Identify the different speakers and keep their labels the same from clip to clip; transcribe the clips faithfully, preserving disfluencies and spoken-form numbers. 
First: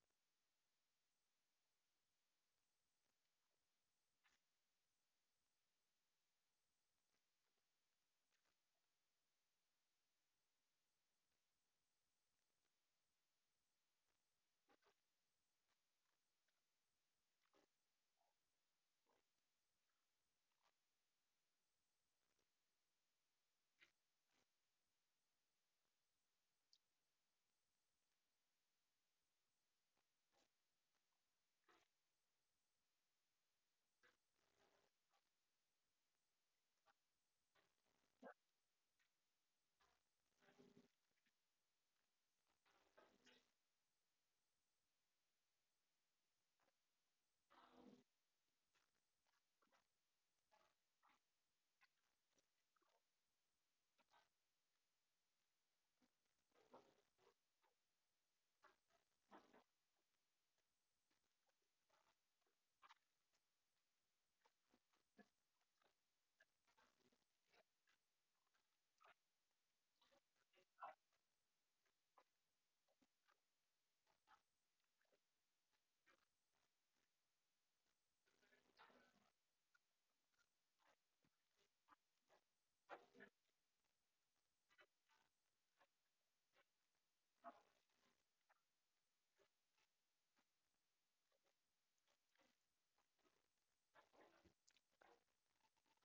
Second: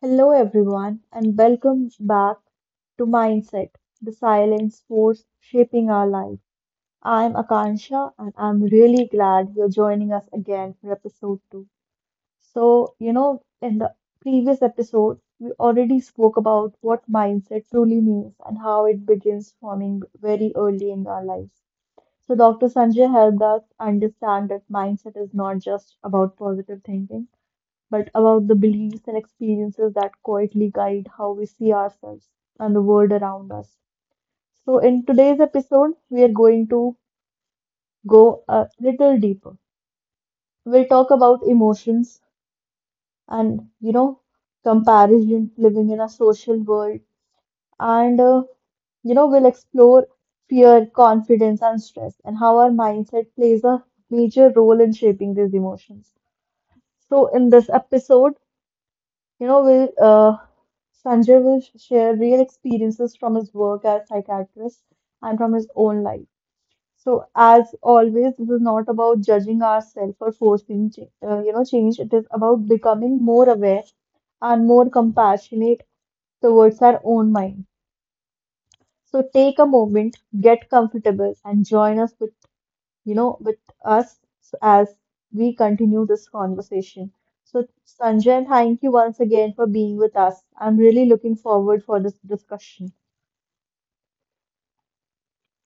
Speaker 1: Hello, everyone, and welcome back to Mindset, the silence force shaping our life. I'm Akansha, and I'm really glad you're joining us again for episode two. So, you know, in the previous episode, we already spoke about what mindset truly means and how it begins forming very early in our lives. So, Doctor Sanjay helped us understand that mindset is not just about positive thinking but about the beliefs and experiences that quietly guide how we see ourselves and the world around us. So, in today's episode, we are going to go a little deeper. We'll talk about emotions and, you know, comparison, living in a social world, and, uh, you know, we'll explore fear, confidence, and stress, and how our mindset plays a major role in shaping these emotions. So, in this episode, You know, will uh, Sanjay will sh- share real experiences from his work as psychiatrist and from his own life. So, as always, this is not about judging ourselves or forcing, ch- uh, you know, change. It is about becoming more aware and more compassionate towards our own mind. So, take a moment, get comfortable, and join us with you know, with us as we continue this conversation. So, Sanjay, thank you once again for being with us. I'm really looking forward for this discussion.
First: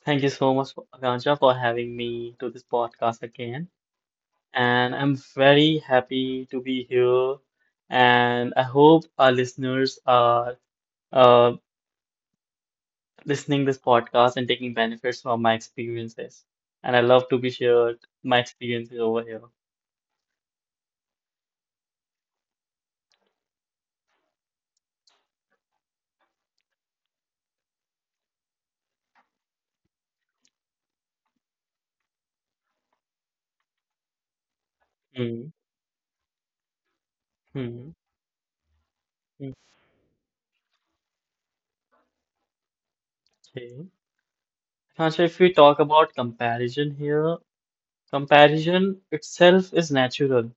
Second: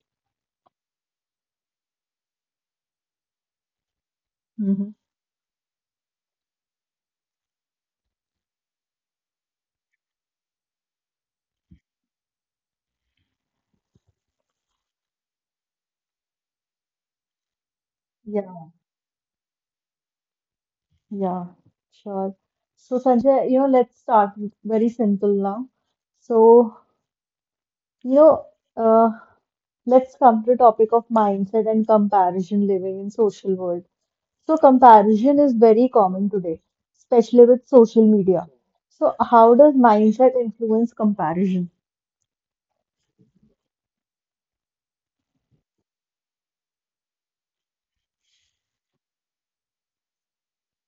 Speaker 2: Thank you so much, Akansha, for having me to this podcast again. And
Speaker 1: Hmm.
Speaker 2: I'm very happy to be here. And I hope our listeners are uh, listening this podcast and taking benefits from my experiences. And I love to be shared my experiences over here.
Speaker 1: Yeah, yeah, sure. So, Sanjay, you know, let's start with very simple now. So, you know, uh, Let's come to the topic of mindset and comparison living in social world. So
Speaker 2: Mm,
Speaker 1: comparison is very common today,
Speaker 2: mm,
Speaker 1: especially with social media. So how does mindset influence comparison?
Speaker 2: okay. Akansha, if we talk about comparison here, comparison itself is natural.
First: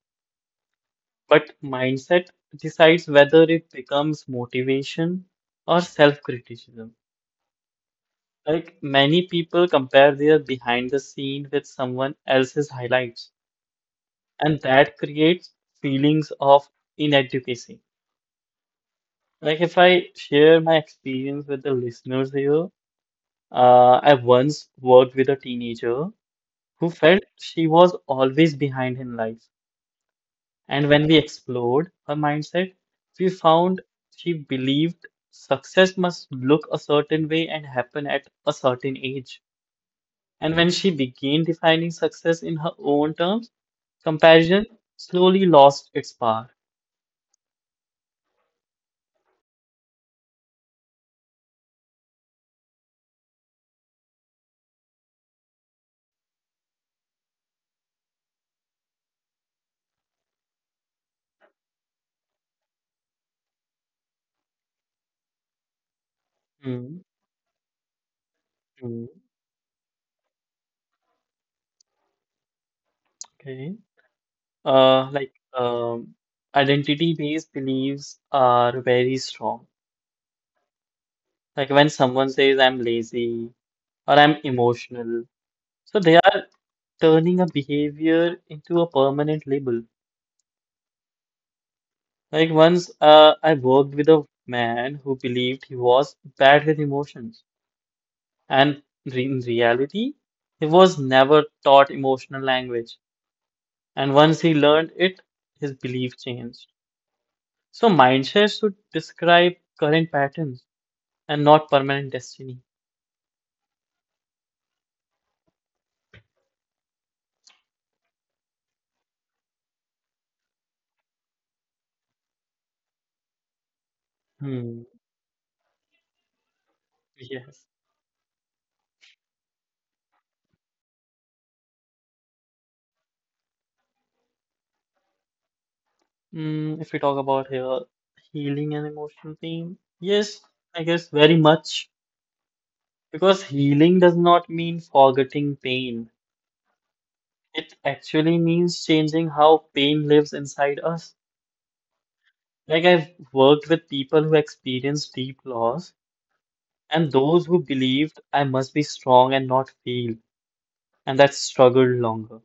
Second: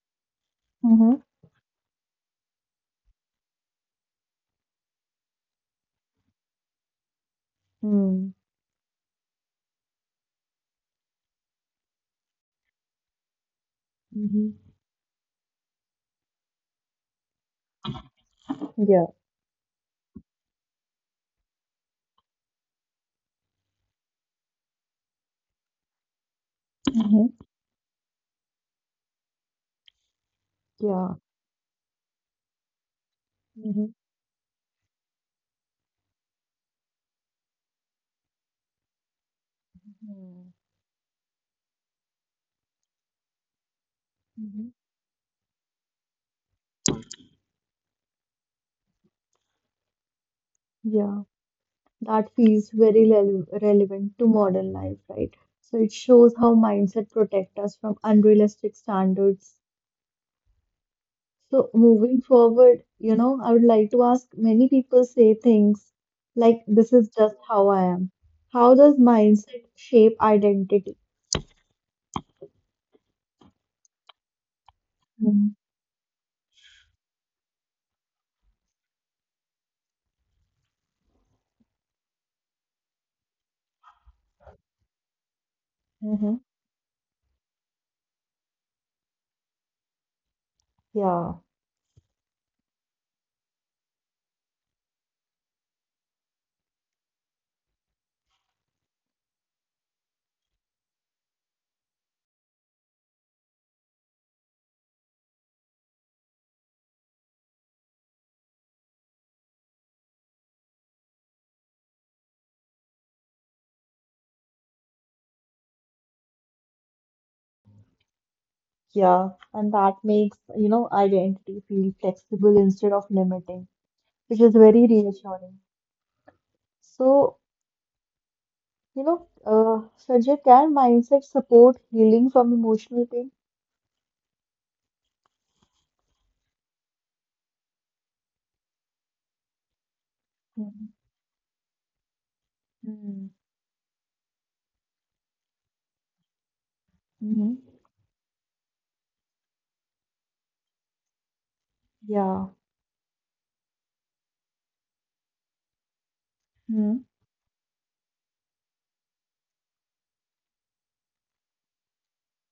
Speaker 1: Mm-hmm.
Speaker 2: But mindset decides whether it becomes motivation or self-criticism.
Speaker 1: Mm-hmm.
Speaker 2: Like many people compare their behind the scene with someone else's highlights,
Speaker 1: Hmm.
Speaker 2: and that creates feelings of inadequacy.
Speaker 1: Yeah.
Speaker 2: Like if I share my experience with the listeners here, uh, I once worked with a teenager who felt
Speaker 1: Mm-hmm.
Speaker 2: she was always behind in life. And
Speaker 1: Yeah.
Speaker 2: when we explored her mindset, we found
Speaker 1: Mm-hmm.
Speaker 2: she believed success must look a certain way and happen at a certain age. And when she began defining success in her own terms,
Speaker 1: Mm-hmm.
Speaker 2: comparison slowly lost its power.
Speaker 1: Yeah, that feels very rele- relevant to modern life, right? So it shows how mindset protect us from unrealistic standards. So, moving forward, you know, I would like to ask, many people say things like, this is
Speaker 2: Hmm.
Speaker 1: just how I am. How does
Speaker 2: Hmm.
Speaker 1: mindset shape identity?
Speaker 2: Okay. Uh, like um, Identity-based beliefs are very strong. Like when someone says I'm lazy or I'm emotional, so they
Speaker 1: Mm-hmm.
Speaker 2: are turning a behavior into a permanent label.
Speaker 1: Yeah,
Speaker 2: Like once uh, I worked with a man who believed he was bad with emotions, and re in reality, he was never taught emotional language. And once he learned it, his belief changed. So mindshare should describe current patterns and not permanent destiny.
Speaker 1: yeah. And that makes, you know, identity feel flexible instead of limiting, which is very
Speaker 2: Hmm.
Speaker 1: reassuring. So,
Speaker 2: Yes.
Speaker 1: you know, uh, Sanjay, can mindset support healing from emotional pain?
Speaker 2: Mm, if we talk about here, healing and emotional pain, yes, I guess very much
Speaker 1: Mm-hmm.
Speaker 2: because healing does not mean forgetting pain.
Speaker 1: Mm-hmm.
Speaker 2: It actually means changing how pain lives inside us.
Speaker 1: Yeah.
Speaker 2: Like, I've worked with people who experienced deep loss
Speaker 1: Mm-hmm.
Speaker 2: and those who believed I must be strong and not feel, and that struggled longer.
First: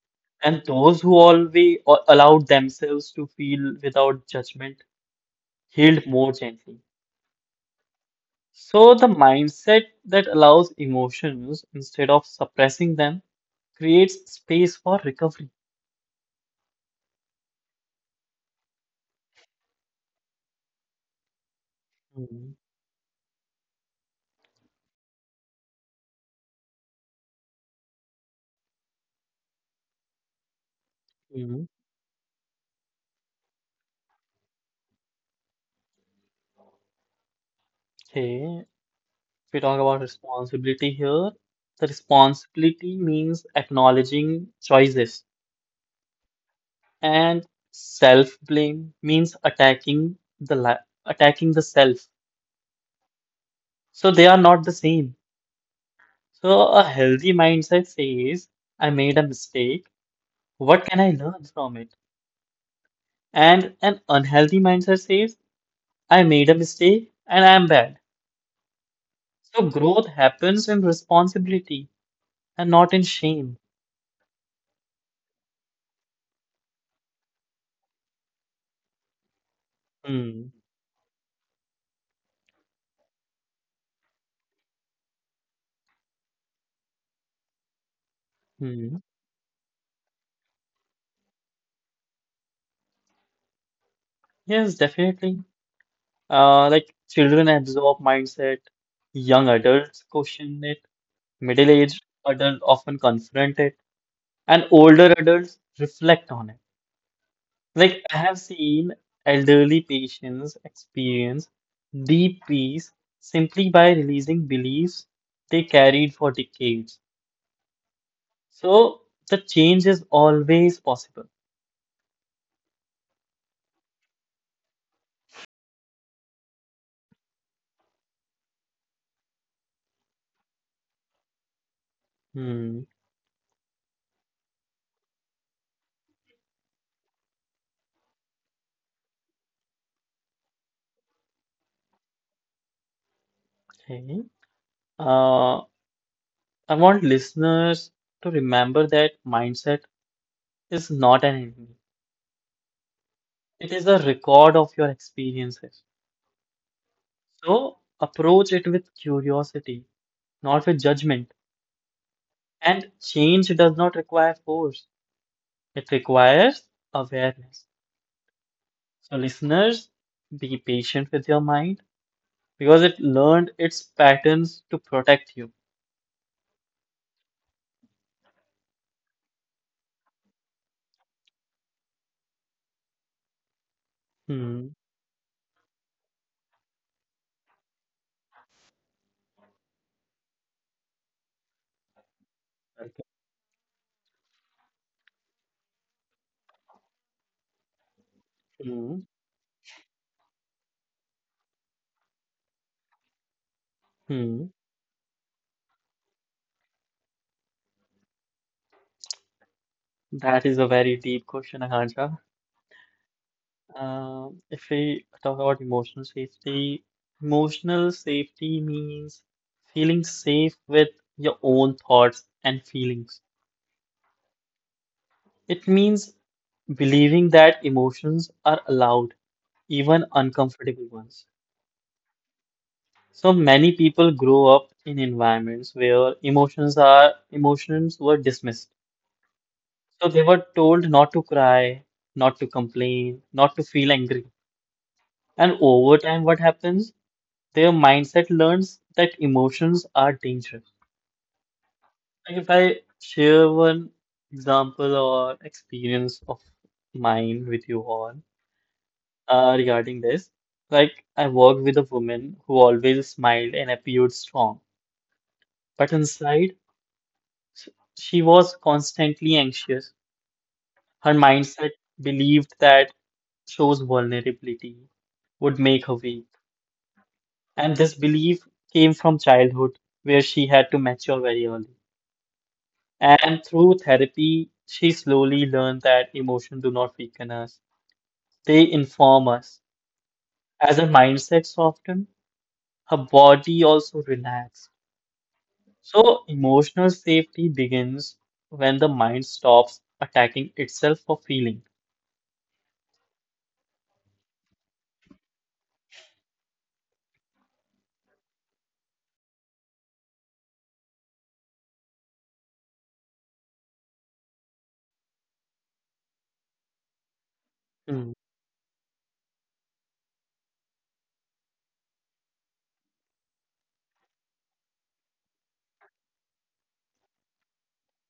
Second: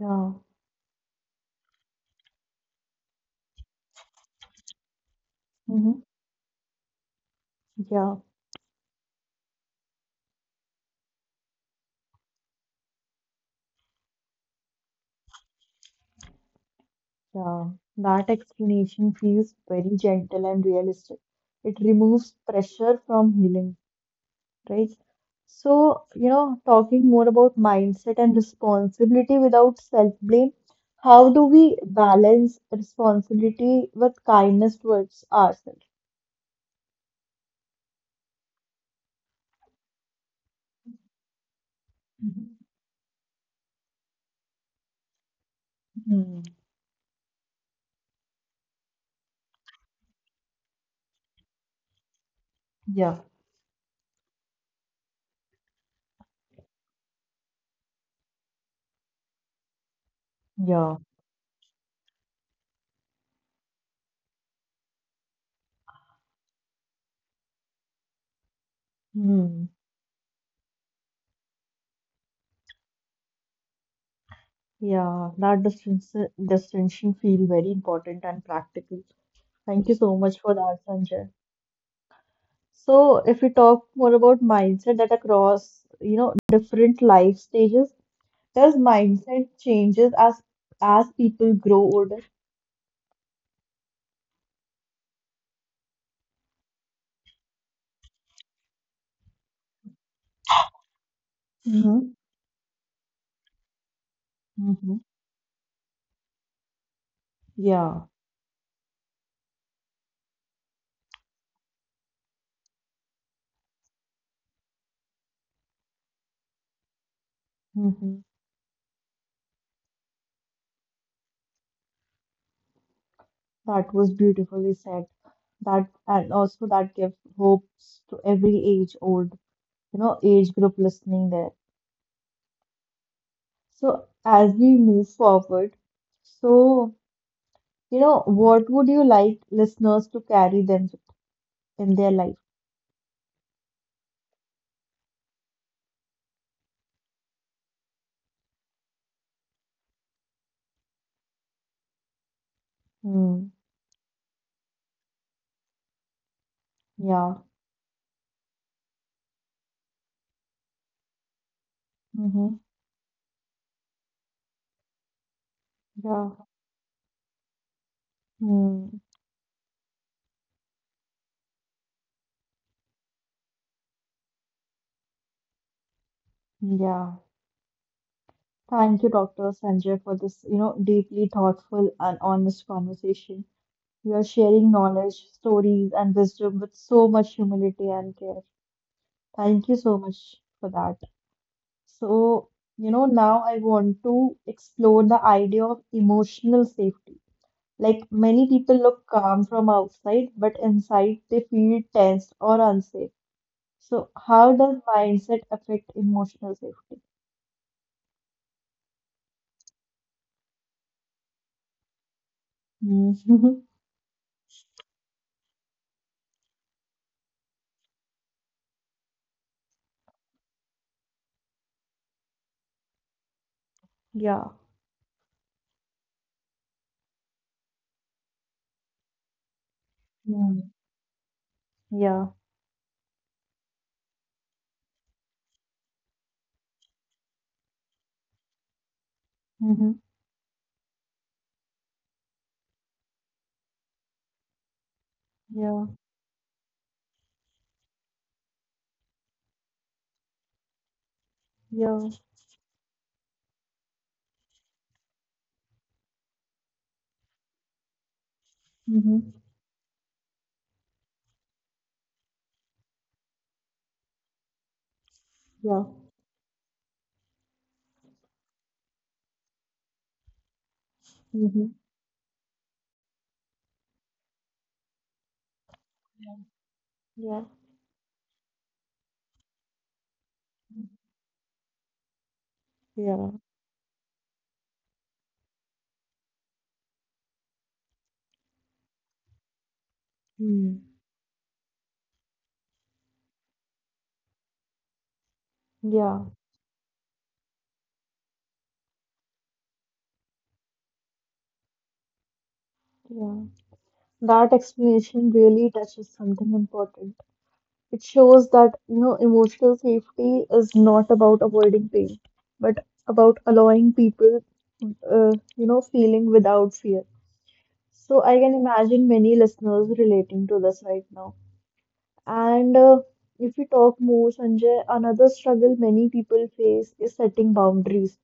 Speaker 1: Yeah.
Speaker 2: And those who always allowed themselves to feel without judgment
Speaker 1: Mm-hmm.
Speaker 2: healed more gently.
Speaker 1: Yeah.
Speaker 2: So, the mindset that allows emotions instead of suppressing them creates space for recovery.
Speaker 1: Yeah, that explanation feels very gentle and realistic. It removes
Speaker 2: Mm-hmm.
Speaker 1: pressure from healing, right? So, you know, talking more about mindset and responsibility without self-blame, how do
Speaker 2: Mm-hmm.
Speaker 1: we balance responsibility with kindness towards ourselves?
Speaker 2: Okay. We talk about responsibility here, the responsibility means acknowledging choices,
Speaker 1: Mhm.
Speaker 2: and self-blame means attacking the li attacking the self.
Speaker 1: Yeah.
Speaker 2: So they are not the same. So a healthy mindset says, I made a mistake. What can
Speaker 1: Yeah.
Speaker 2: I learn from it? And an unhealthy mindset says, I made a mistake and I am bad. So
Speaker 1: Hmm.
Speaker 2: growth happens in responsibility and not in shame.
Speaker 1: Yeah, that distinction distinction feel very important and practical. Thank you so much
Speaker 2: Hmm.
Speaker 1: for that, Sanjay. So if we talk more about mindset that across, you know, different life stages, does
Speaker 2: Hmm.
Speaker 1: mindset changes as as people grow older?
Speaker 2: Yes, definitely. Uh, like children absorb mindset, young adults question it, middle-aged
Speaker 1: Mm-hmm.
Speaker 2: adults often confront it, and
Speaker 1: Mm-hmm.
Speaker 2: older adults reflect on it.
Speaker 1: Yeah.
Speaker 2: Like I have seen elderly patients experience deep peace simply by releasing beliefs they carried for decades.
Speaker 1: Mm-hmm.
Speaker 2: So the change is always possible.
Speaker 1: That was beautifully said. That, and also that gives hopes to every age old, you know, age group listening there.
Speaker 2: Hmm,
Speaker 1: So as we move forward, so you know, what would you like listeners to carry them in their life?
Speaker 2: okay. Uh, I want listeners to remember that mindset is not an enemy.
Speaker 1: Mm.
Speaker 2: It is a record of your experiences.
Speaker 1: Yeah.
Speaker 2: So approach it with curiosity, not with judgment.
Speaker 1: Mm-hmm.
Speaker 2: And change does not require force, it
Speaker 1: Yeah.
Speaker 2: requires awareness.
Speaker 1: Mm,
Speaker 2: So, listeners, be patient with your mind because it learned its patterns to protect you.
Speaker 1: yeah. Thank you, Doctor Sanjay, for this, you know, deeply thoughtful and honest conversation. You are
Speaker 2: Hmm.
Speaker 1: sharing knowledge, stories, and wisdom with so much humility and care. Thank you so much for that. So, you
Speaker 2: Okay.
Speaker 1: know, now I want to explore the idea of emotional safety. Like many people
Speaker 2: Hmm.
Speaker 1: look calm from outside, but inside they feel tense or unsafe. So,
Speaker 2: Hmm.
Speaker 1: how does mindset affect emotional safety?
Speaker 2: That is a very deep question, Akansha.
Speaker 1: Hmm.
Speaker 2: Um, if we talk about emotional safety, emotional safety means feeling safe with your own thoughts and feelings.
Speaker 1: Yeah.
Speaker 2: It means believing that emotions are allowed, even
Speaker 1: Yeah.
Speaker 2: uncomfortable ones.
Speaker 1: Yeah.
Speaker 2: So many people grow up in environments where emotions are emotions were dismissed.
Speaker 1: Mm-hmm.
Speaker 2: So they were told not to cry, not to complain, not to feel angry. And
Speaker 1: Yeah.
Speaker 2: over time, what happens? Their mindset learns that emotions are dangerous.
Speaker 1: Yeah.
Speaker 2: Like if I share one example or experience of mine with you all
Speaker 1: Mm-hmm.
Speaker 2: uh, regarding this, like I worked with a woman who always smiled and appeared strong,
Speaker 1: Yeah.
Speaker 2: but inside sh- she was constantly anxious. Her
Speaker 1: Mm-hmm.
Speaker 2: mindset believed that shows vulnerability would make her weak,
Speaker 1: Yeah.
Speaker 2: and this belief came from childhood where she had to mature very early.
Speaker 1: Yeah.
Speaker 2: And through therapy, she slowly learned that emotions do not weaken us, they inform us.
Speaker 1: Mm.
Speaker 2: As her mindset softened, her body also relaxed.
Speaker 1: Yeah.
Speaker 2: So, emotional safety begins when the mind stops attacking itself for feeling.
Speaker 1: Yeah. That explanation really touches something important. It shows that, you know, emotional safety is not about avoiding pain, but about allowing people, uh, you know, feeling without fear. So
Speaker 2: Hmm.
Speaker 1: I can imagine many listeners relating to this right now. And uh, if we talk more, Sanjay, another struggle many people face is setting boundaries.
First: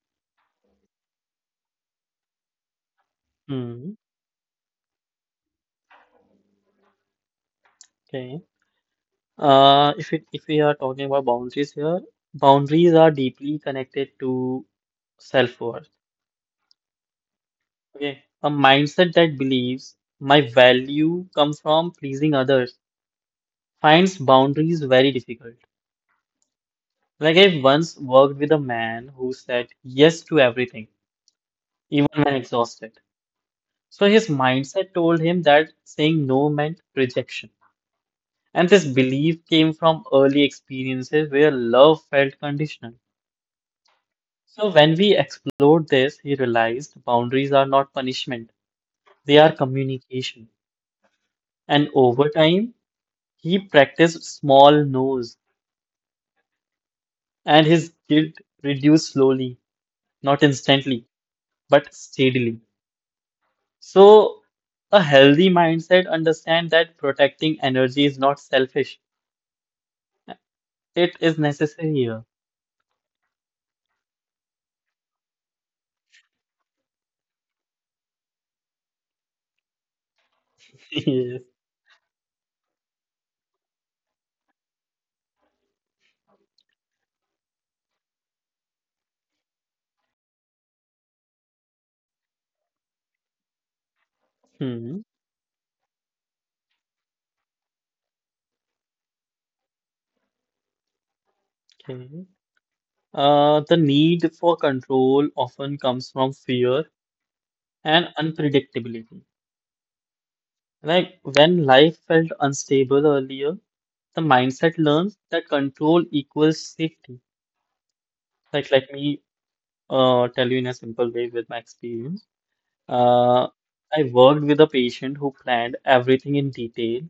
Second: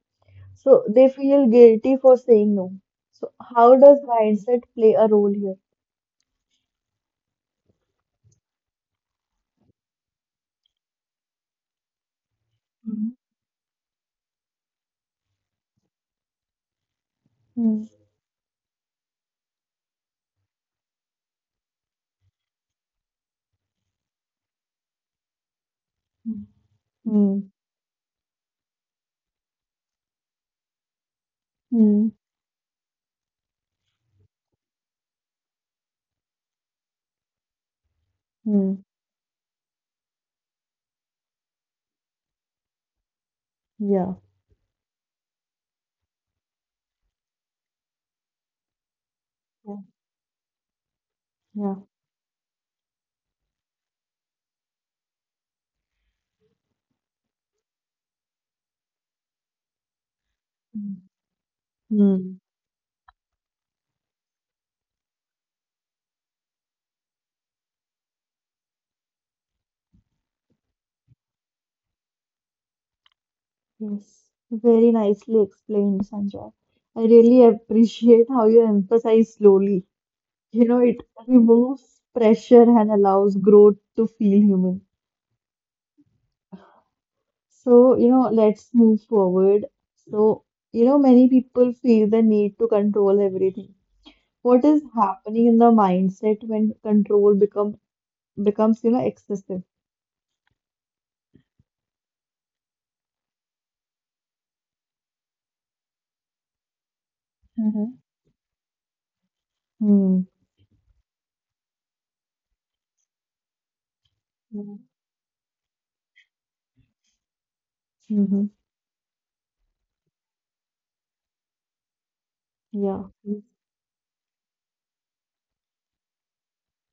Speaker 1: So they feel guilty for saying no. So how
Speaker 2: mm,
Speaker 1: does mindset play a role here?
Speaker 2: okay. Uh, if it, if we are talking about boundaries here, boundaries
Speaker 1: Mhm.
Speaker 2: are deeply connected to self-worth.
Speaker 1: Hmm.
Speaker 2: Okay. A mindset that believes my value comes from pleasing others finds boundaries very difficult.
Speaker 1: Mhm.
Speaker 2: Like
Speaker 1: Hmm.
Speaker 2: I once worked with a man who said yes to everything, even
Speaker 1: Hmm.
Speaker 2: when exhausted. So his mindset told him that saying no meant rejection. And this
Speaker 1: Hmm.
Speaker 2: belief came from early experiences where love felt conditional.
Speaker 1: Yeah.
Speaker 2: So when we explored this, he realized boundaries are not punishment, they are
Speaker 1: Yeah.
Speaker 2: communication. And
Speaker 1: Yeah.
Speaker 2: over time, he practiced small no's and his guilt reduced slowly, not instantly,
Speaker 1: Hmm.
Speaker 2: but
Speaker 1: Hmm.
Speaker 2: steadily. So, a healthy mindset understand that protecting energy is not selfish. It is necessary here.
Speaker 1: Yes. Very nicely explained, Sanjay. I really appreciate how you emphasize slowly. You know, it
Speaker 2: Yes.
Speaker 1: removes pressure and allows growth to feel human. So, you know, let's move forward. So, you know, many people feel the need to control everything. What is
Speaker 2: Hmm.
Speaker 1: happening in the mindset when control become becomes, you know, excessive?
Speaker 2: Okay. Uh, the need for control often comes from fear and
Speaker 1: Mm-hmm.
Speaker 2: unpredictability.
Speaker 1: Hmm.
Speaker 2: Like when life felt unstable earlier, the mindset
Speaker 1: Mm-hmm.
Speaker 2: learns that control equals safety.
Speaker 1: Mm-hmm.
Speaker 2: Like let me uh, tell you in a simple way with my experience.
Speaker 1: Yeah.
Speaker 2: Uh, I worked with a patient who planned everything in detail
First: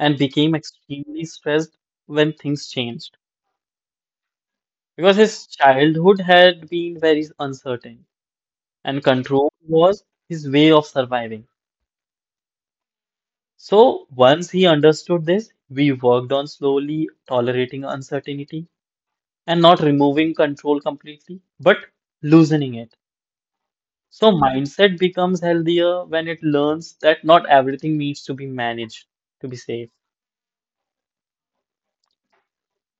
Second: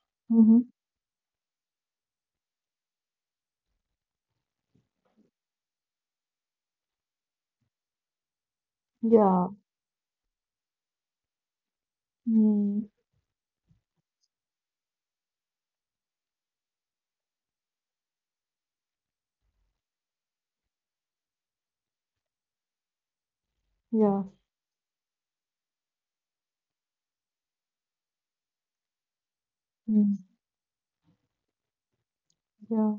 Speaker 2: and became
Speaker 1: Mm-hmm.
Speaker 2: extremely stressed when things changed because his childhood had been very uncertain and
Speaker 1: Yeah.
Speaker 2: control was his way of surviving.
Speaker 1: Mm.
Speaker 2: So once he understood this, we worked on slowly tolerating uncertainty and not removing control completely, but loosening it.
Speaker 1: Yeah.
Speaker 2: So mindset becomes healthier when it learns that not everything needs to be managed to be safe.
Speaker 1: Mm. Yeah.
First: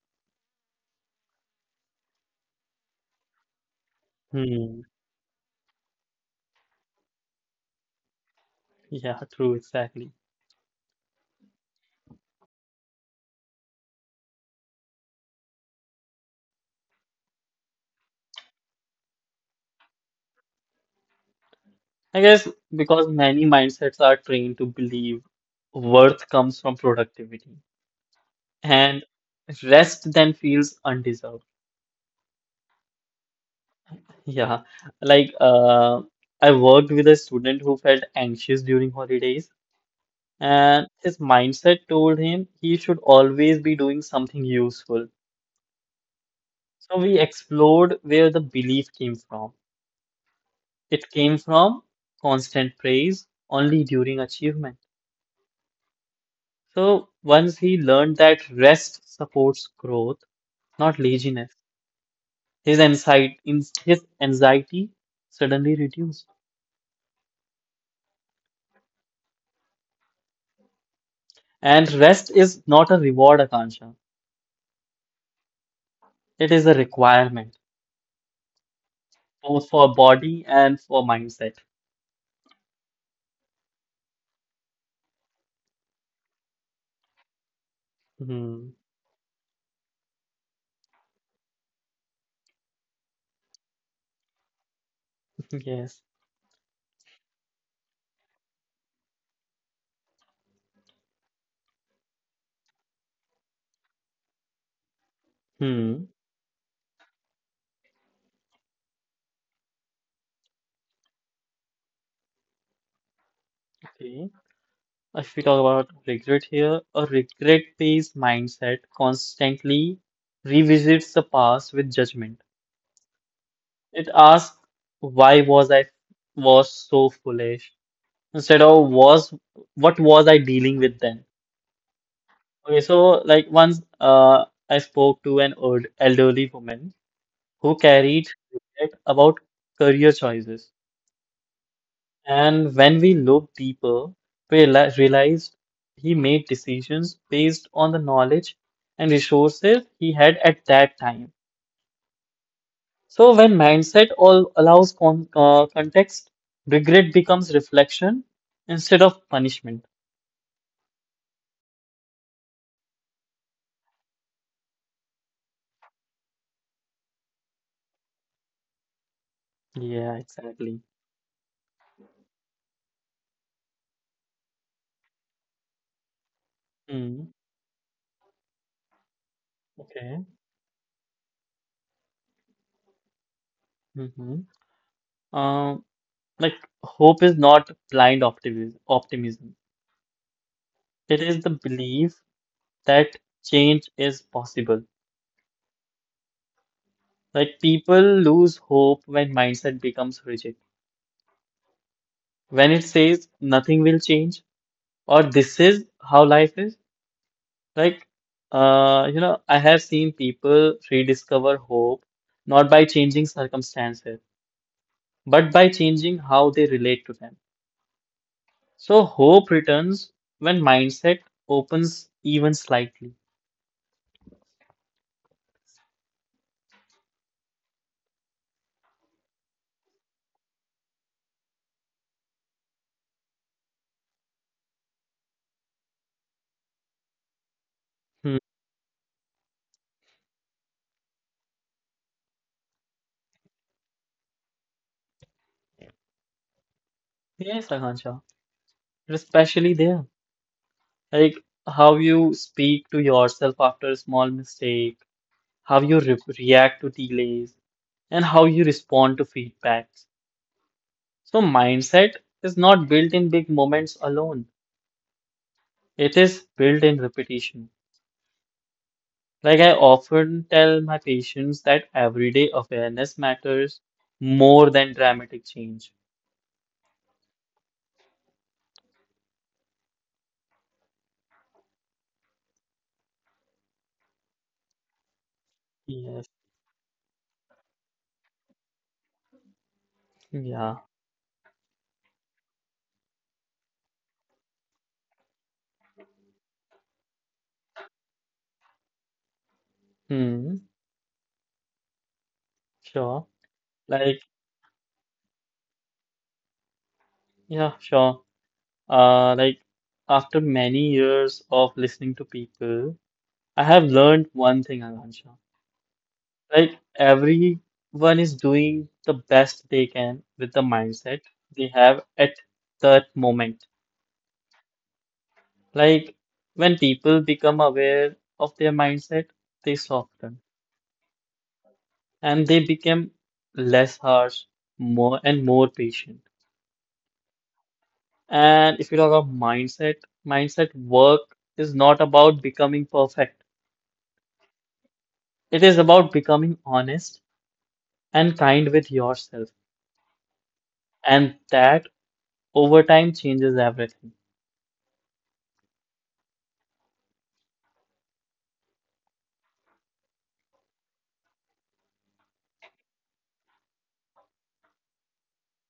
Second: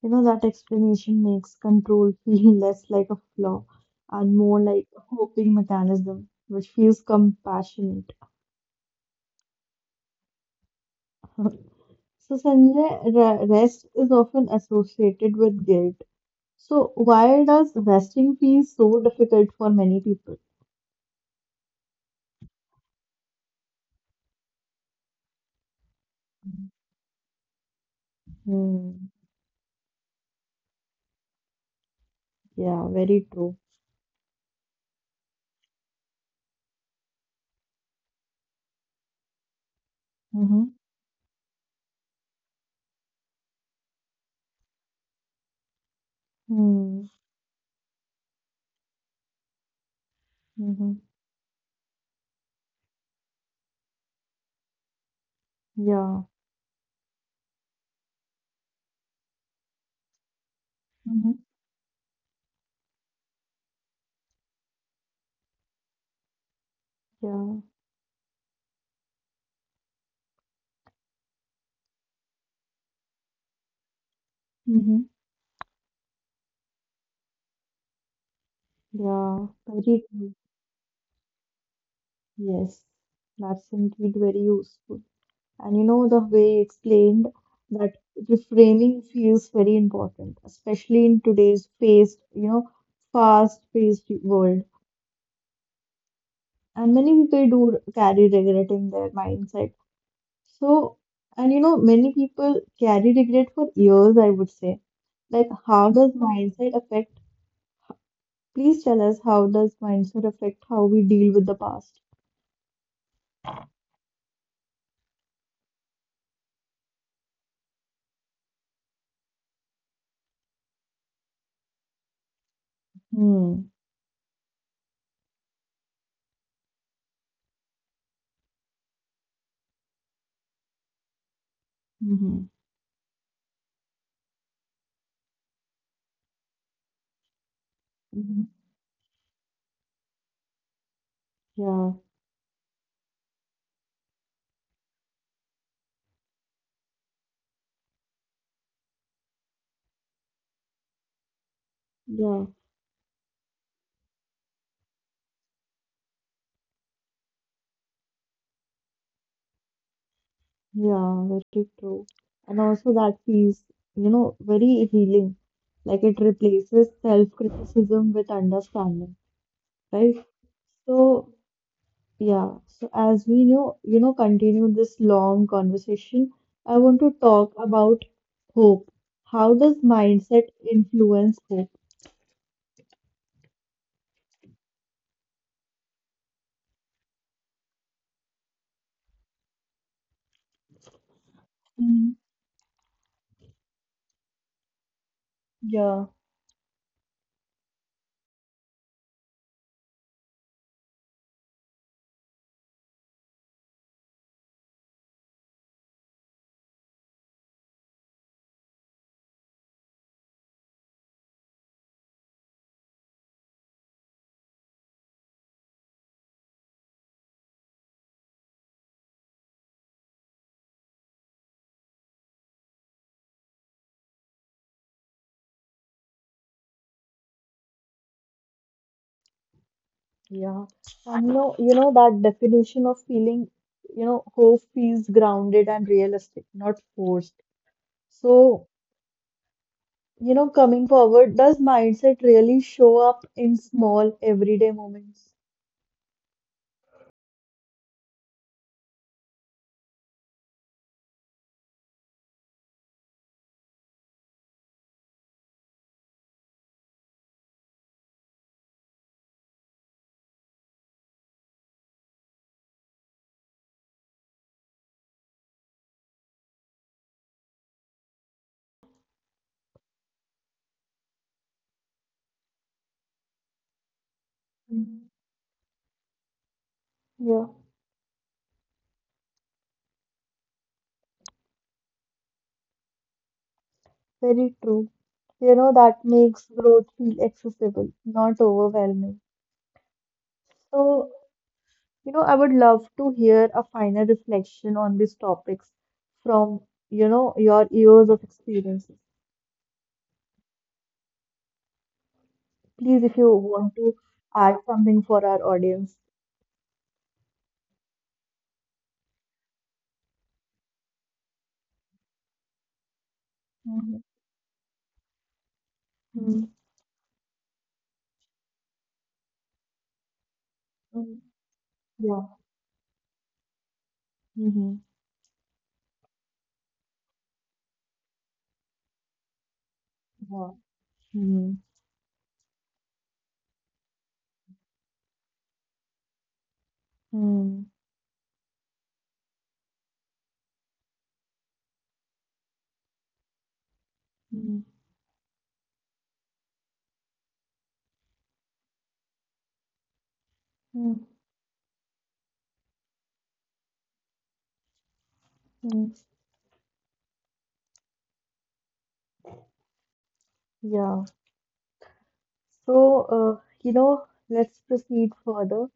Speaker 1: You know, that explanation makes control feel less like a flaw and more
Speaker 2: Hmm.
Speaker 1: like a coping mechanism, which feels compassionate.
Speaker 2: Yeah, true, exactly.
Speaker 1: So, Sanjay, re- rest is often associated with guilt. So, why does resting feel so difficult for many people?
Speaker 2: I guess because many mindsets are trained to believe worth comes from productivity and
Speaker 1: Hmm.
Speaker 2: rest then feels undeserved.
Speaker 1: Yeah, very true.
Speaker 2: Yeah, like uh, I worked with a student who felt anxious during holidays,
Speaker 1: Mm-hmm.
Speaker 2: and his mindset told him he should always be doing something useful. So
Speaker 1: Hmm.
Speaker 2: we explored where the belief came from.
Speaker 1: Mm-hmm.
Speaker 2: It came from constant praise only during achievement.
Speaker 1: Yeah.
Speaker 2: So once he learned that rest supports growth, not
Speaker 1: Mm-hmm.
Speaker 2: laziness, his anxiety, his anxiety suddenly reduced.
Speaker 1: Yeah.
Speaker 2: And rest is not a reward, Akansha.
Speaker 1: Mm-hmm.
Speaker 2: It is a requirement,
Speaker 1: Yeah.
Speaker 2: both for
Speaker 1: Very true.
Speaker 2: body and for mindset.
Speaker 1: Yes. That's indeed very useful. And you know, the way you explained that
Speaker 2: Hmm.
Speaker 1: reframing feels very important, especially in today's fast, you know, fast-paced world.
Speaker 2: Yes.
Speaker 1: And many people do carry regret in their mindset. So, and you know, many people carry regret for years, I would say. Like, how
Speaker 2: Hmm.
Speaker 1: does mindset affect? Please tell us how does mindset affect how we deal with the past?
Speaker 2: Okay. If we talk about regret here, a regret-based mindset constantly revisits the past with judgment.
Speaker 1: Hmm.
Speaker 2: It asks, why was I was so foolish? Instead of was what was I dealing with then?
Speaker 1: Mm-hmm.
Speaker 2: Okay, so like once uh, I spoke to an old elderly woman who carried
Speaker 1: Hmm.
Speaker 2: regret about career choices,
Speaker 1: Yeah.
Speaker 2: and when we looked deeper, we reali- realized he made decisions based on the knowledge and resources he had at that time.
Speaker 1: Yeah.
Speaker 2: So when mindset all allows con uh, context, regret becomes reflection instead of punishment.
Speaker 1: Yeah. Very true. And also that feels, you know, very healing. Like it replaces self-criticism with understanding, right?
Speaker 2: Yeah, exactly.
Speaker 1: So, yeah, so as we know, you know, continue this long conversation, I want to
Speaker 2: Hmm.
Speaker 1: talk about hope. How does
Speaker 2: Okay.
Speaker 1: mindset influence hope?
Speaker 2: Mhm. Um, like hope is not blind optimism. Optimism. It is the
Speaker 1: Mm.
Speaker 2: belief that change is possible.
Speaker 1: Yeah,
Speaker 2: Like people lose hope when mindset becomes rigid. When it says nothing will change or this is how life is. Like, uh, you know, I have seen people rediscover hope not by changing circumstances, but by changing how they relate to them. So hope returns when mindset opens even slightly.
Speaker 1: yeah. And you know, you know that definition of feeling, you know, hope feels grounded and realistic, not forced.
Speaker 2: Hmm.
Speaker 1: So, you know, coming forward, does mindset really show up in small everyday moments?
Speaker 2: Yes, Akansha. Especially there. Like how you speak to yourself after a small mistake, how you re react to delays, and how you respond to feedbacks. So, mindset is not built in big moments alone, it is built in repetition. Like I often tell my patients that everyday awareness matters more than
Speaker 1: Mm.
Speaker 2: dramatic change.
Speaker 1: Yeah. Very true. You know, that
Speaker 2: Yes.
Speaker 1: makes growth feel accessible, not overwhelming.
Speaker 2: Yeah.
Speaker 1: So, you know, I would love to hear a final reflection on these topics from, you know, your years of experiences.
Speaker 2: Hmm. Sure.
Speaker 1: Please, if you want
Speaker 2: Like,
Speaker 1: to add something for our audience.
Speaker 2: yeah, sure. Uh, like after many years of listening to people, I have
Speaker 1: Mhm.
Speaker 2: learned one thing, Alansha.
Speaker 1: Mhm.
Speaker 2: Like everyone is doing the best they can with the mindset
Speaker 1: Mhm.
Speaker 2: they have at
Speaker 1: Yeah.
Speaker 2: that moment.
Speaker 1: Mhm.
Speaker 2: Like when people become aware of their mindset, they soften
Speaker 1: Yeah. Mhm.
Speaker 2: and they become less harsh, more and more patient.
Speaker 1: Mhm.
Speaker 2: And if you talk about mindset, mindset work is not about becoming perfect.
Speaker 1: Mhm.
Speaker 2: It is about becoming honest and kind with yourself, and that over time changes everything.
Speaker 1: Mhm. Yeah. So, uh, you know, let's proceed further.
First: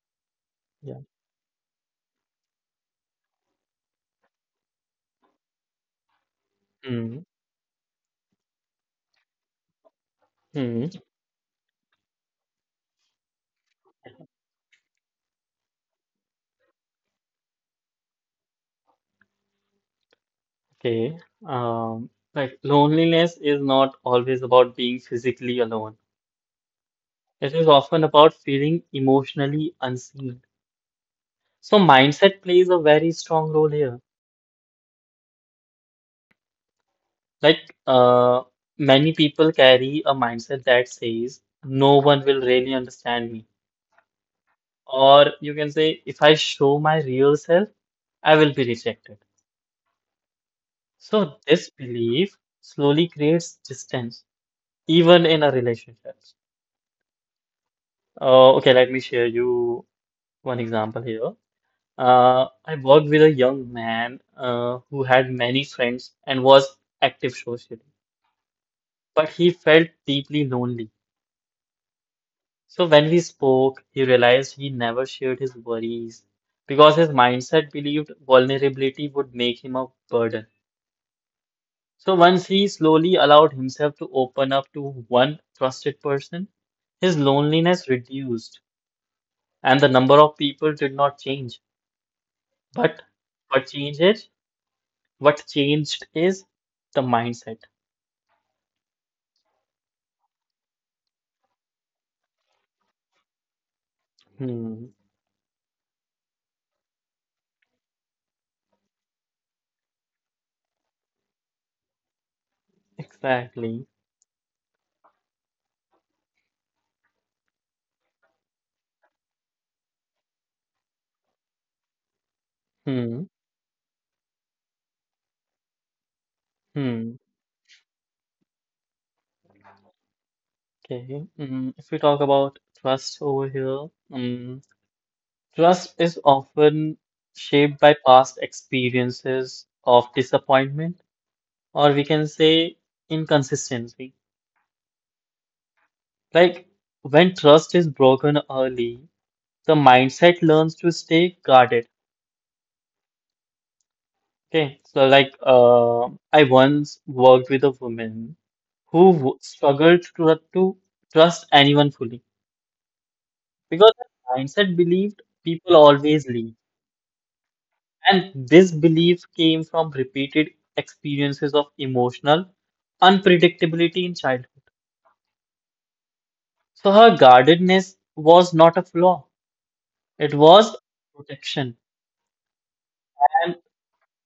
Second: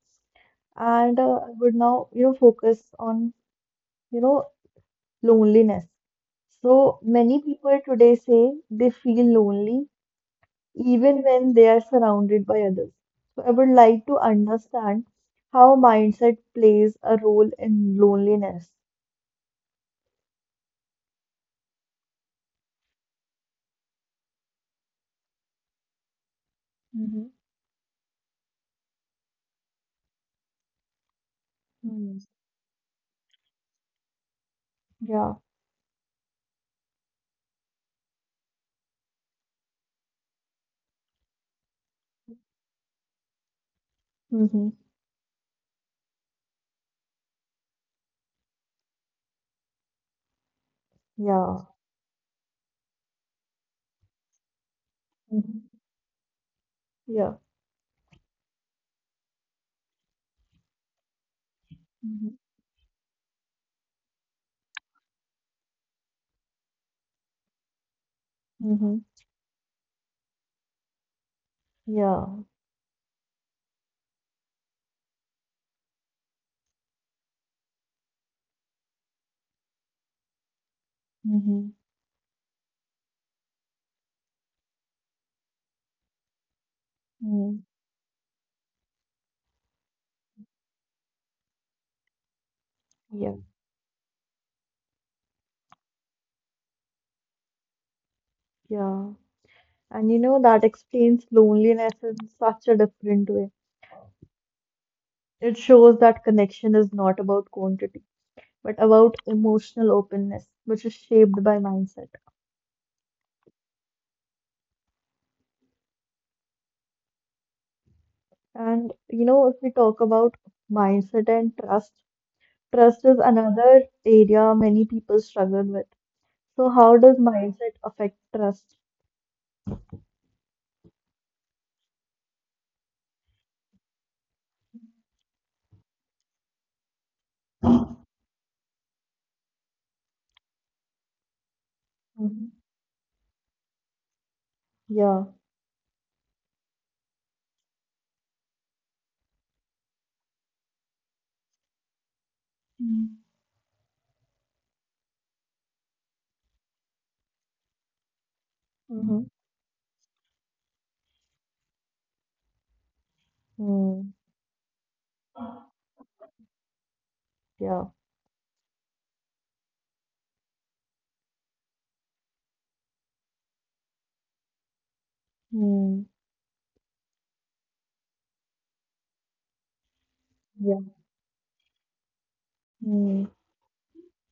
Speaker 2: Yeah.
Speaker 1: And uh, I would now, you know, focus on, you know, loneliness. So
Speaker 2: Mm,
Speaker 1: many people today say they feel lonely
Speaker 2: mm,
Speaker 1: even when they are surrounded by others. So I would like to understand how mindset plays a role in loneliness.
Speaker 2: okay. Um, like loneliness is not always about being physically alone.
Speaker 1: Mm-hmm.
Speaker 2: It is often about feeling emotionally unseen. So
Speaker 1: Mm.
Speaker 2: mindset plays a very strong role here.
Speaker 1: Yeah.
Speaker 2: Like uh, many people carry a mindset that says, no one will really understand me.
Speaker 1: Mm-hmm.
Speaker 2: Or you can say, if I show my real self, I will be rejected. So
Speaker 1: Yeah.
Speaker 2: this belief slowly creates distance, even in a
Speaker 1: Mm-hmm.
Speaker 2: relationship.
Speaker 1: Yeah.
Speaker 2: Uh, okay, let me share you one example here. Uh,
Speaker 1: Mm.
Speaker 2: I worked with a young man uh, who had many friends and was active socially,
Speaker 1: Mm-hmm.
Speaker 2: but he felt deeply lonely.
Speaker 1: Yeah.
Speaker 2: So when we spoke, he realized he never shared his worries because his mindset believed vulnerability would make him a burden.
Speaker 1: Mm-hmm.
Speaker 2: So once he slowly allowed himself to open up to one trusted person, his
Speaker 1: Mm-hmm.
Speaker 2: loneliness reduced and the number of people did not change. But
Speaker 1: Yeah.
Speaker 2: what changes? What changed is the mindset.
Speaker 1: Yeah. And you know, that explains loneliness in such a different way.
Speaker 2: Hmm,
Speaker 1: It shows that connection is not about quantity, but about emotional openness, which is shaped by mindset.
Speaker 2: exactly.
Speaker 1: And you know, if we talk about mindset and trust, trust is
Speaker 2: Hmm,
Speaker 1: another area many people struggle with. So, how
Speaker 2: hmm.
Speaker 1: does mindset affect trust?
Speaker 2: Okay. Mm, if we talk about trust over here, mm, trust is often shaped by past experiences of disappointment, or we can
Speaker 1: Hmm.
Speaker 2: say inconsistency.
Speaker 1: Yeah.
Speaker 2: Like when trust is broken early, the mindset learns to stay guarded.
Speaker 1: Mm-hmm.
Speaker 2: Okay, so like uh, I once worked with a woman who
Speaker 1: Mm-hmm.
Speaker 2: w- struggled to, to trust anyone fully because
Speaker 1: Mm.
Speaker 2: her mindset believed people always leave,
Speaker 1: Yeah.
Speaker 2: and this belief came from repeated experiences of emotional unpredictability in childhood.
Speaker 1: Mm.
Speaker 2: So her guardedness was not a flaw; it
Speaker 1: Yeah.
Speaker 2: was protection.
Speaker 1: Mm.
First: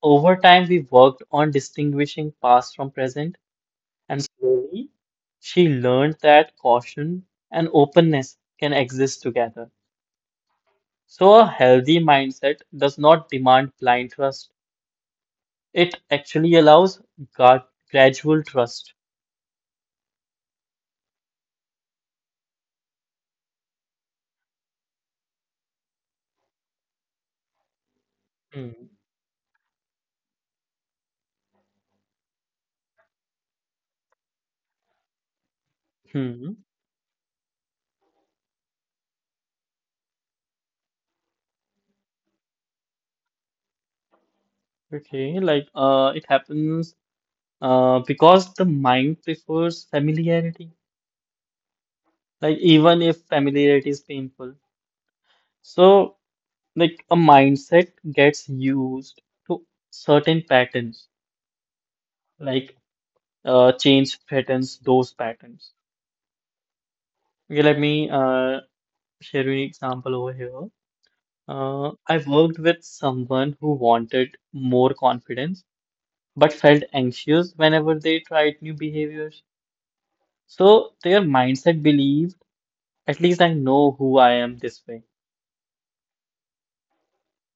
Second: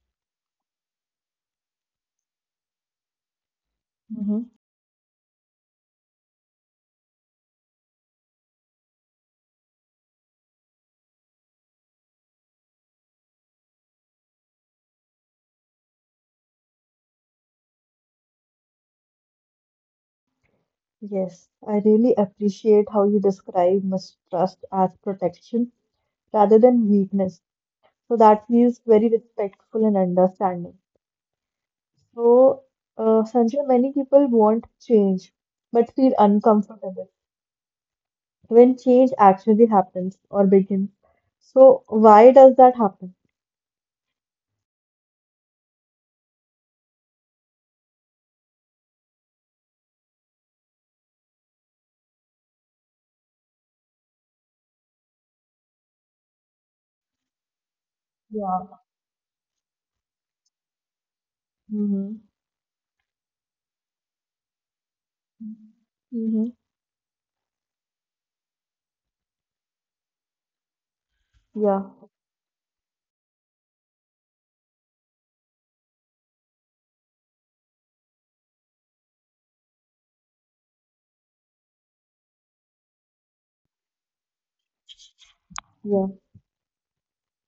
Speaker 2: Over time, we worked on distinguishing past from present, and
Speaker 1: Mm-hmm.
Speaker 2: slowly she learned that caution and openness can exist together. So, a healthy mindset does not demand blind trust, it actually allows gra- gradual trust.
Speaker 1: Yes, I really appreciate how you describe mistrust as protection rather than weakness. So that
Speaker 2: Hmm.
Speaker 1: feels very respectful and understanding. So, uh, Sanjay, many people want change but feel
Speaker 2: Hmm.
Speaker 1: uncomfortable when change actually happens or begins. So, why does that happen?
Speaker 2: Okay, like uh, it happens uh, because the mind prefers familiarity, like even if familiarity is painful. So, like a mindset gets
Speaker 1: Yeah.
Speaker 2: used to certain patterns,
Speaker 1: Mm-hmm.
Speaker 2: like uh, change threatens those patterns.
Speaker 1: Mm-hmm.
Speaker 2: Okay, let me uh, share you an example over here. uh,
Speaker 1: Yeah.
Speaker 2: I worked with someone who wanted more confidence but felt anxious whenever they tried new behaviors, so their mindset believed, at least I know who I am this way.
Speaker 1: Yeah.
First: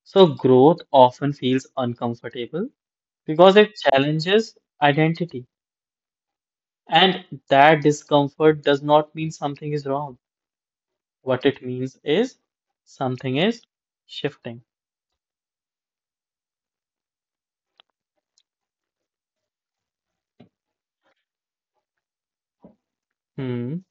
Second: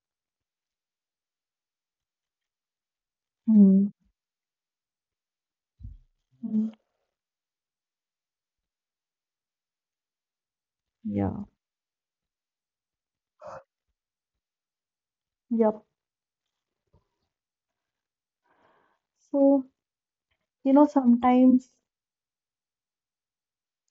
Speaker 2: So growth often feels uncomfortable because it
Speaker 1: Mm.
Speaker 2: challenges identity.
Speaker 1: Mm.
Speaker 2: And that discomfort does not mean something is wrong.
Speaker 1: Yeah.
Speaker 2: What it means is something is shifting.
Speaker 1: Yep. So, you know, sometimes,
Speaker 2: Hmm.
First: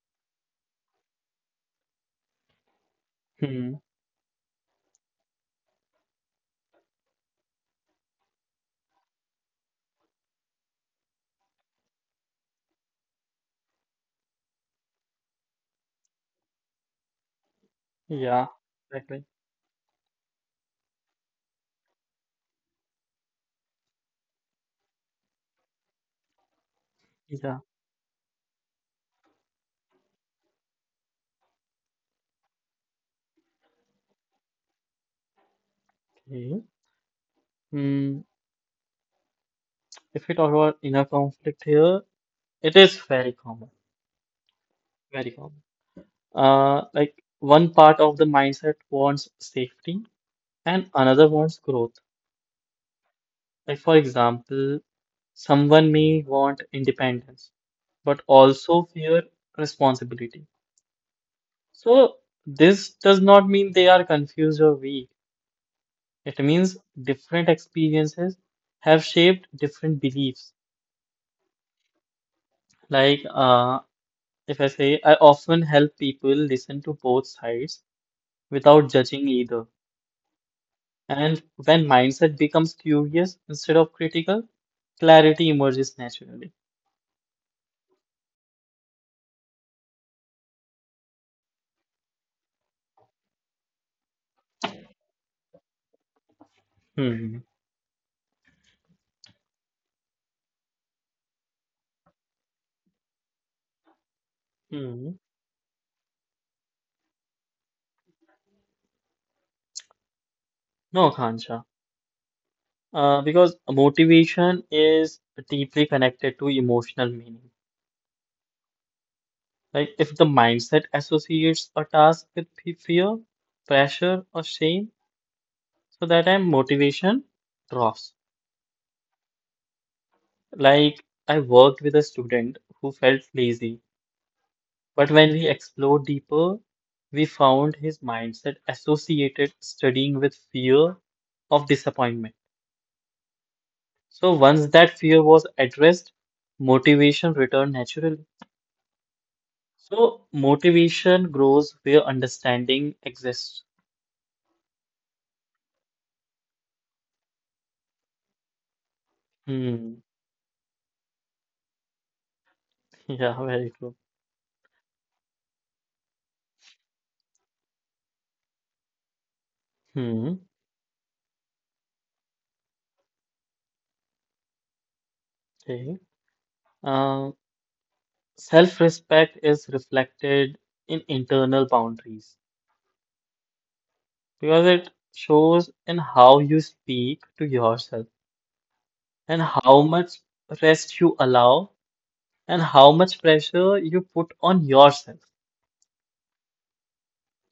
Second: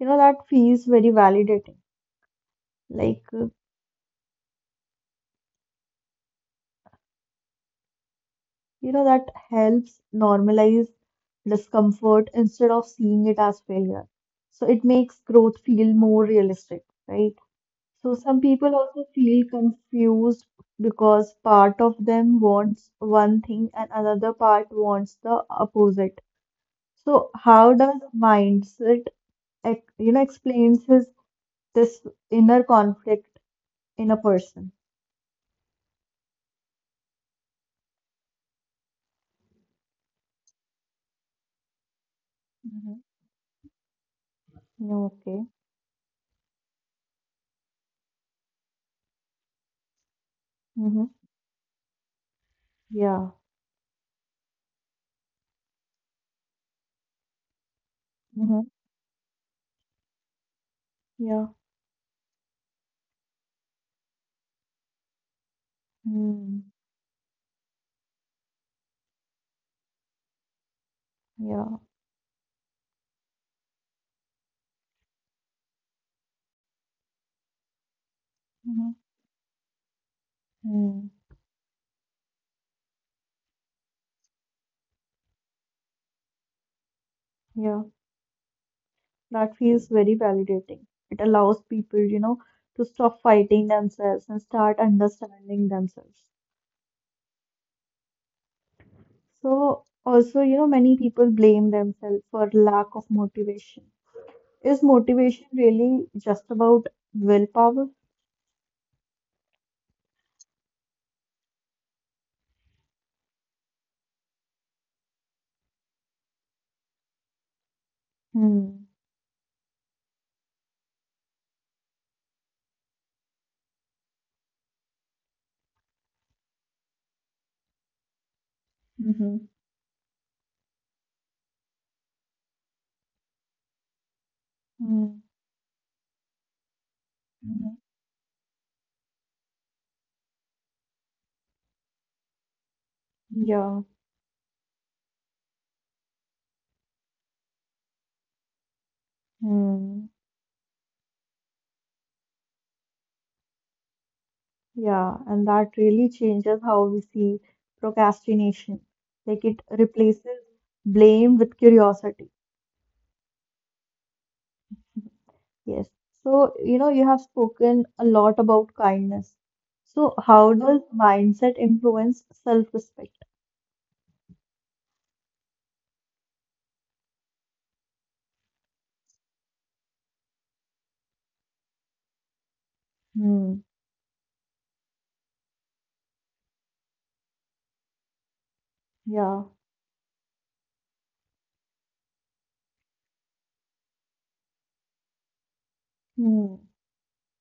Speaker 1: you know, that feels very validating. Like, uh,
Speaker 2: Hmm.
Speaker 1: you know, that helps normalize discomfort instead of seeing it as failure. So it makes growth feel more realistic, right? So some
Speaker 2: Yeah.
Speaker 1: people also
Speaker 2: Exactly.
Speaker 1: feel confused because part of them wants one thing and another part wants the opposite. So
Speaker 2: Yeah.
Speaker 1: how does mindset, ex- you know, explains his this inner conflict in a person?
Speaker 2: Okay. Hmm. If we talk about inner conflict here, it is
Speaker 1: Mm-hmm.
Speaker 2: very common. Very
Speaker 1: Okay.
Speaker 2: common. Uh, like one part of the mindset wants safety and
Speaker 1: Mm-hmm.
Speaker 2: another wants growth.
Speaker 1: Yeah.
Speaker 2: Like for example, someone may want independence, but
Speaker 1: Mm-hmm.
Speaker 2: also fear responsibility.
Speaker 1: Yeah.
Speaker 2: So, this does not mean they are confused or weak. It
Speaker 1: Mm.
Speaker 2: means different experiences have shaped different beliefs.
Speaker 1: Yeah.
Speaker 2: Like, uh, if I say, I often help people listen to both sides
Speaker 1: Hmm.
Speaker 2: without judging either.
Speaker 1: Mm.
Speaker 2: And when mindset becomes curious instead of critical, clarity emerges naturally.
Speaker 1: Yeah. That feels very validating. It allows people, you know, to stop fighting themselves and start understanding themselves.
Speaker 2: Hmm.
Speaker 1: So, also, you know, many people blame themselves for lack of motivation. Is
Speaker 2: Hmm.
Speaker 1: motivation really just about willpower?
Speaker 2: No, Khansha. Uh, because motivation is deeply connected to emotional meaning.
Speaker 1: Mm.
Speaker 2: Like if the mindset associates a task with fe- fear, pressure, or shame, so that time motivation drops.
Speaker 1: Mm-hmm.
Speaker 2: Like I worked with a student who felt lazy, but
Speaker 1: Mm.
Speaker 2: when we explored deeper, we found his mindset associated studying with fear of disappointment.
Speaker 1: Yeah.
Speaker 2: So once that fear was addressed, motivation returned naturally.
Speaker 1: Hmm.
Speaker 2: So motivation grows where understanding exists.
Speaker 1: Yeah, and that really changes how we see procrastination. Like it
Speaker 2: Hmm.
Speaker 1: replaces blame with curiosity.
Speaker 2: Yeah, very true.
Speaker 1: Yes. So, you know, you have spoken a lot about kindness. So,
Speaker 2: Hmm.
Speaker 1: how does mindset influence self-respect?
Speaker 2: Okay. Uh, self-respect is reflected in internal boundaries
Speaker 1: Hmm.
Speaker 2: because it shows in how you speak to yourself and
Speaker 1: Yeah.
Speaker 2: how much rest you allow and how much pressure you put on yourself.
Speaker 1: Hmm.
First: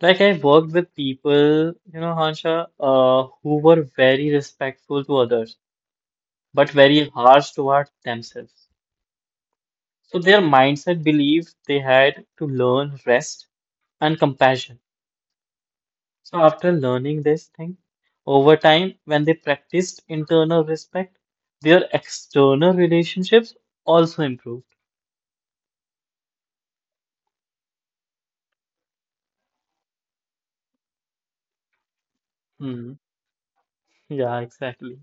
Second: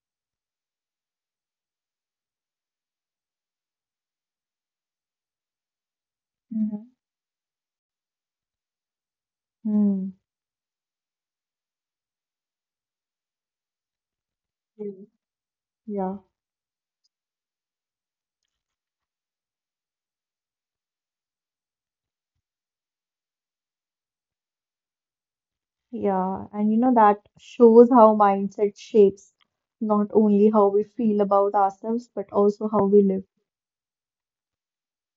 Speaker 2: Like I worked with people, you know, Hansha, uh, who were very respectful to others but
Speaker 1: Mhm.
Speaker 2: very harsh towards themselves.
Speaker 1: Hmm.
Speaker 2: So their mindset believed they had to learn rest and compassion.
Speaker 1: Yeah. Yeah.
Speaker 2: So after learning this thing, over time, when they practiced internal respect, their external relationships also improved.
Speaker 1: Yeah. And you know, that shows how mindset shapes not only how we feel about ourselves, but also how we
Speaker 2: Hmm.
Speaker 1: live.
Speaker 2: Yeah, exactly.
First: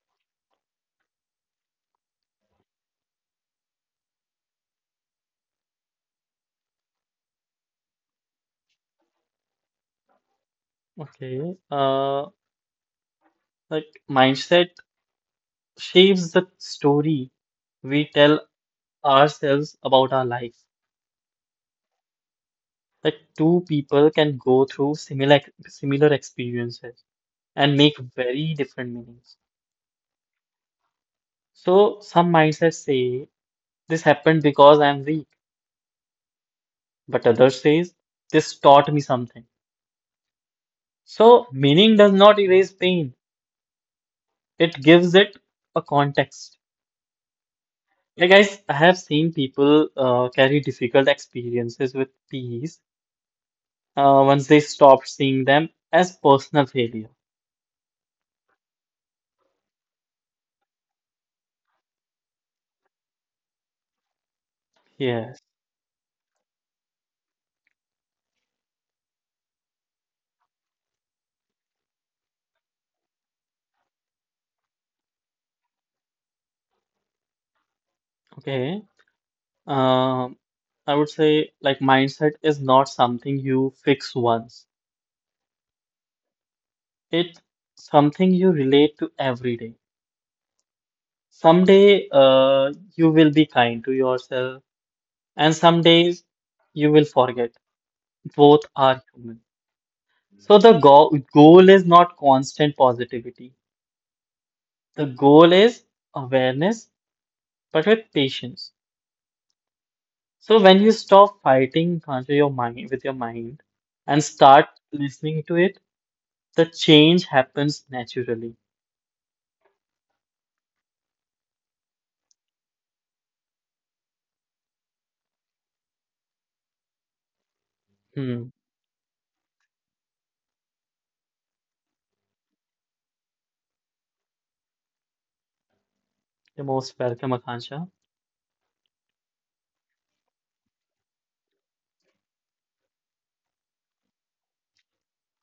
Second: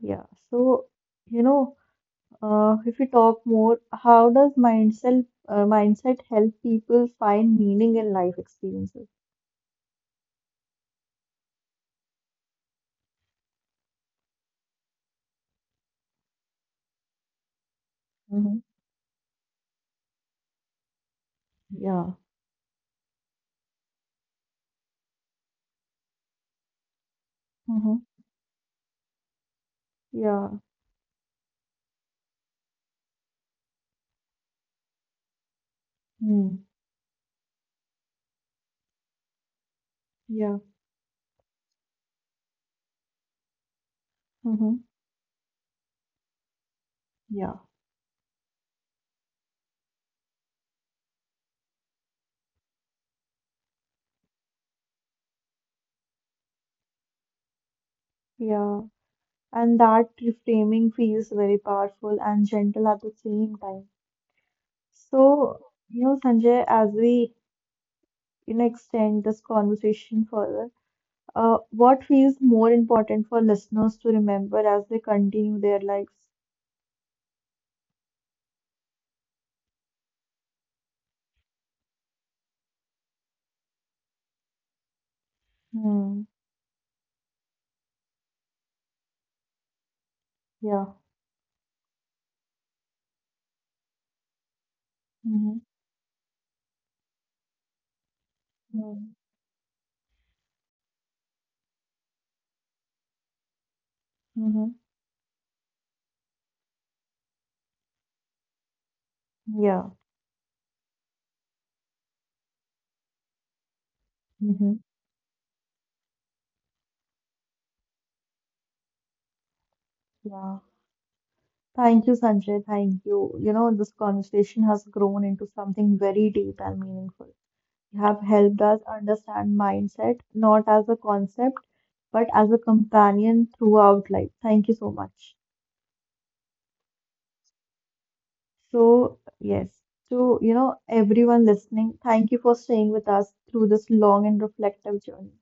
Speaker 1: Yeah. So, you know, Uh, if we talk more, how does mindset uh, mindset help people find meaning in life experiences?
Speaker 2: Okay. Uh, like mindset shapes the story we tell
Speaker 1: Mm-hmm.
Speaker 2: ourselves about our life.
Speaker 1: Yeah.
Speaker 2: Like two people can go through similar similar experiences and make
Speaker 1: Mm-hmm.
Speaker 2: very different meanings.
Speaker 1: Yeah.
Speaker 2: So some mindsets say, this happened because I'm weak.
Speaker 1: Mm.
Speaker 2: But others says, this taught me something.
Speaker 1: Yeah.
Speaker 2: So meaning does not erase pain. It
Speaker 1: Mm-hmm.
Speaker 2: gives it a context.
Speaker 1: Yeah.
Speaker 2: Like guys, I have seen people uh, carry difficult experiences with peace uh, once they stop seeing them as personal failure.
Speaker 1: Yeah. And that reframing feels very powerful and gentle at the same time.
Speaker 2: Yes.
Speaker 1: So, you know, Sanjay, as we you know extend this conversation further, uh, what feels more important for listeners to remember as they continue their lives?
Speaker 2: Okay. Um, I would say like mindset is not something you fix once.
Speaker 1: Hmm.
Speaker 2: It's something you relate to every day.
Speaker 1: Yeah.
Speaker 2: Someday, uh, you will be kind to yourself and some days you will forget. Both are
Speaker 1: Mm-hmm.
Speaker 2: human. So the go- goal is not constant positivity.
Speaker 1: Mm-hmm.
Speaker 2: The goal is awareness, but with patience.
Speaker 1: Yeah.
Speaker 2: So when you stop fighting contra your mind with your mind and start
Speaker 1: Mm-hmm.
Speaker 2: listening to it, the change happens naturally.
Speaker 1: Yeah. Thank you, Sanjay. Thank you. You know, this conversation has grown into something very deep and meaningful. You have
Speaker 2: Hmm.
Speaker 1: helped us understand mindset, not as a concept, but as a companion throughout life. Thank you so much.
Speaker 2: You're most welcome, Akansha.
Speaker 1: So, yes, to, you know, everyone listening, thank you for staying with us through this long and reflective journey.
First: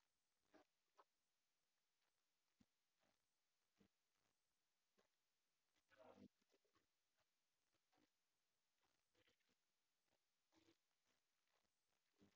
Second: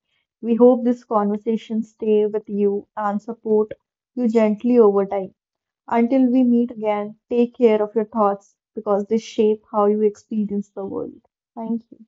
Speaker 1: We hope this conversation stay with you and support you gently over time. Until we meet again, take care of your thoughts because they shape how you experience the world. Thank you.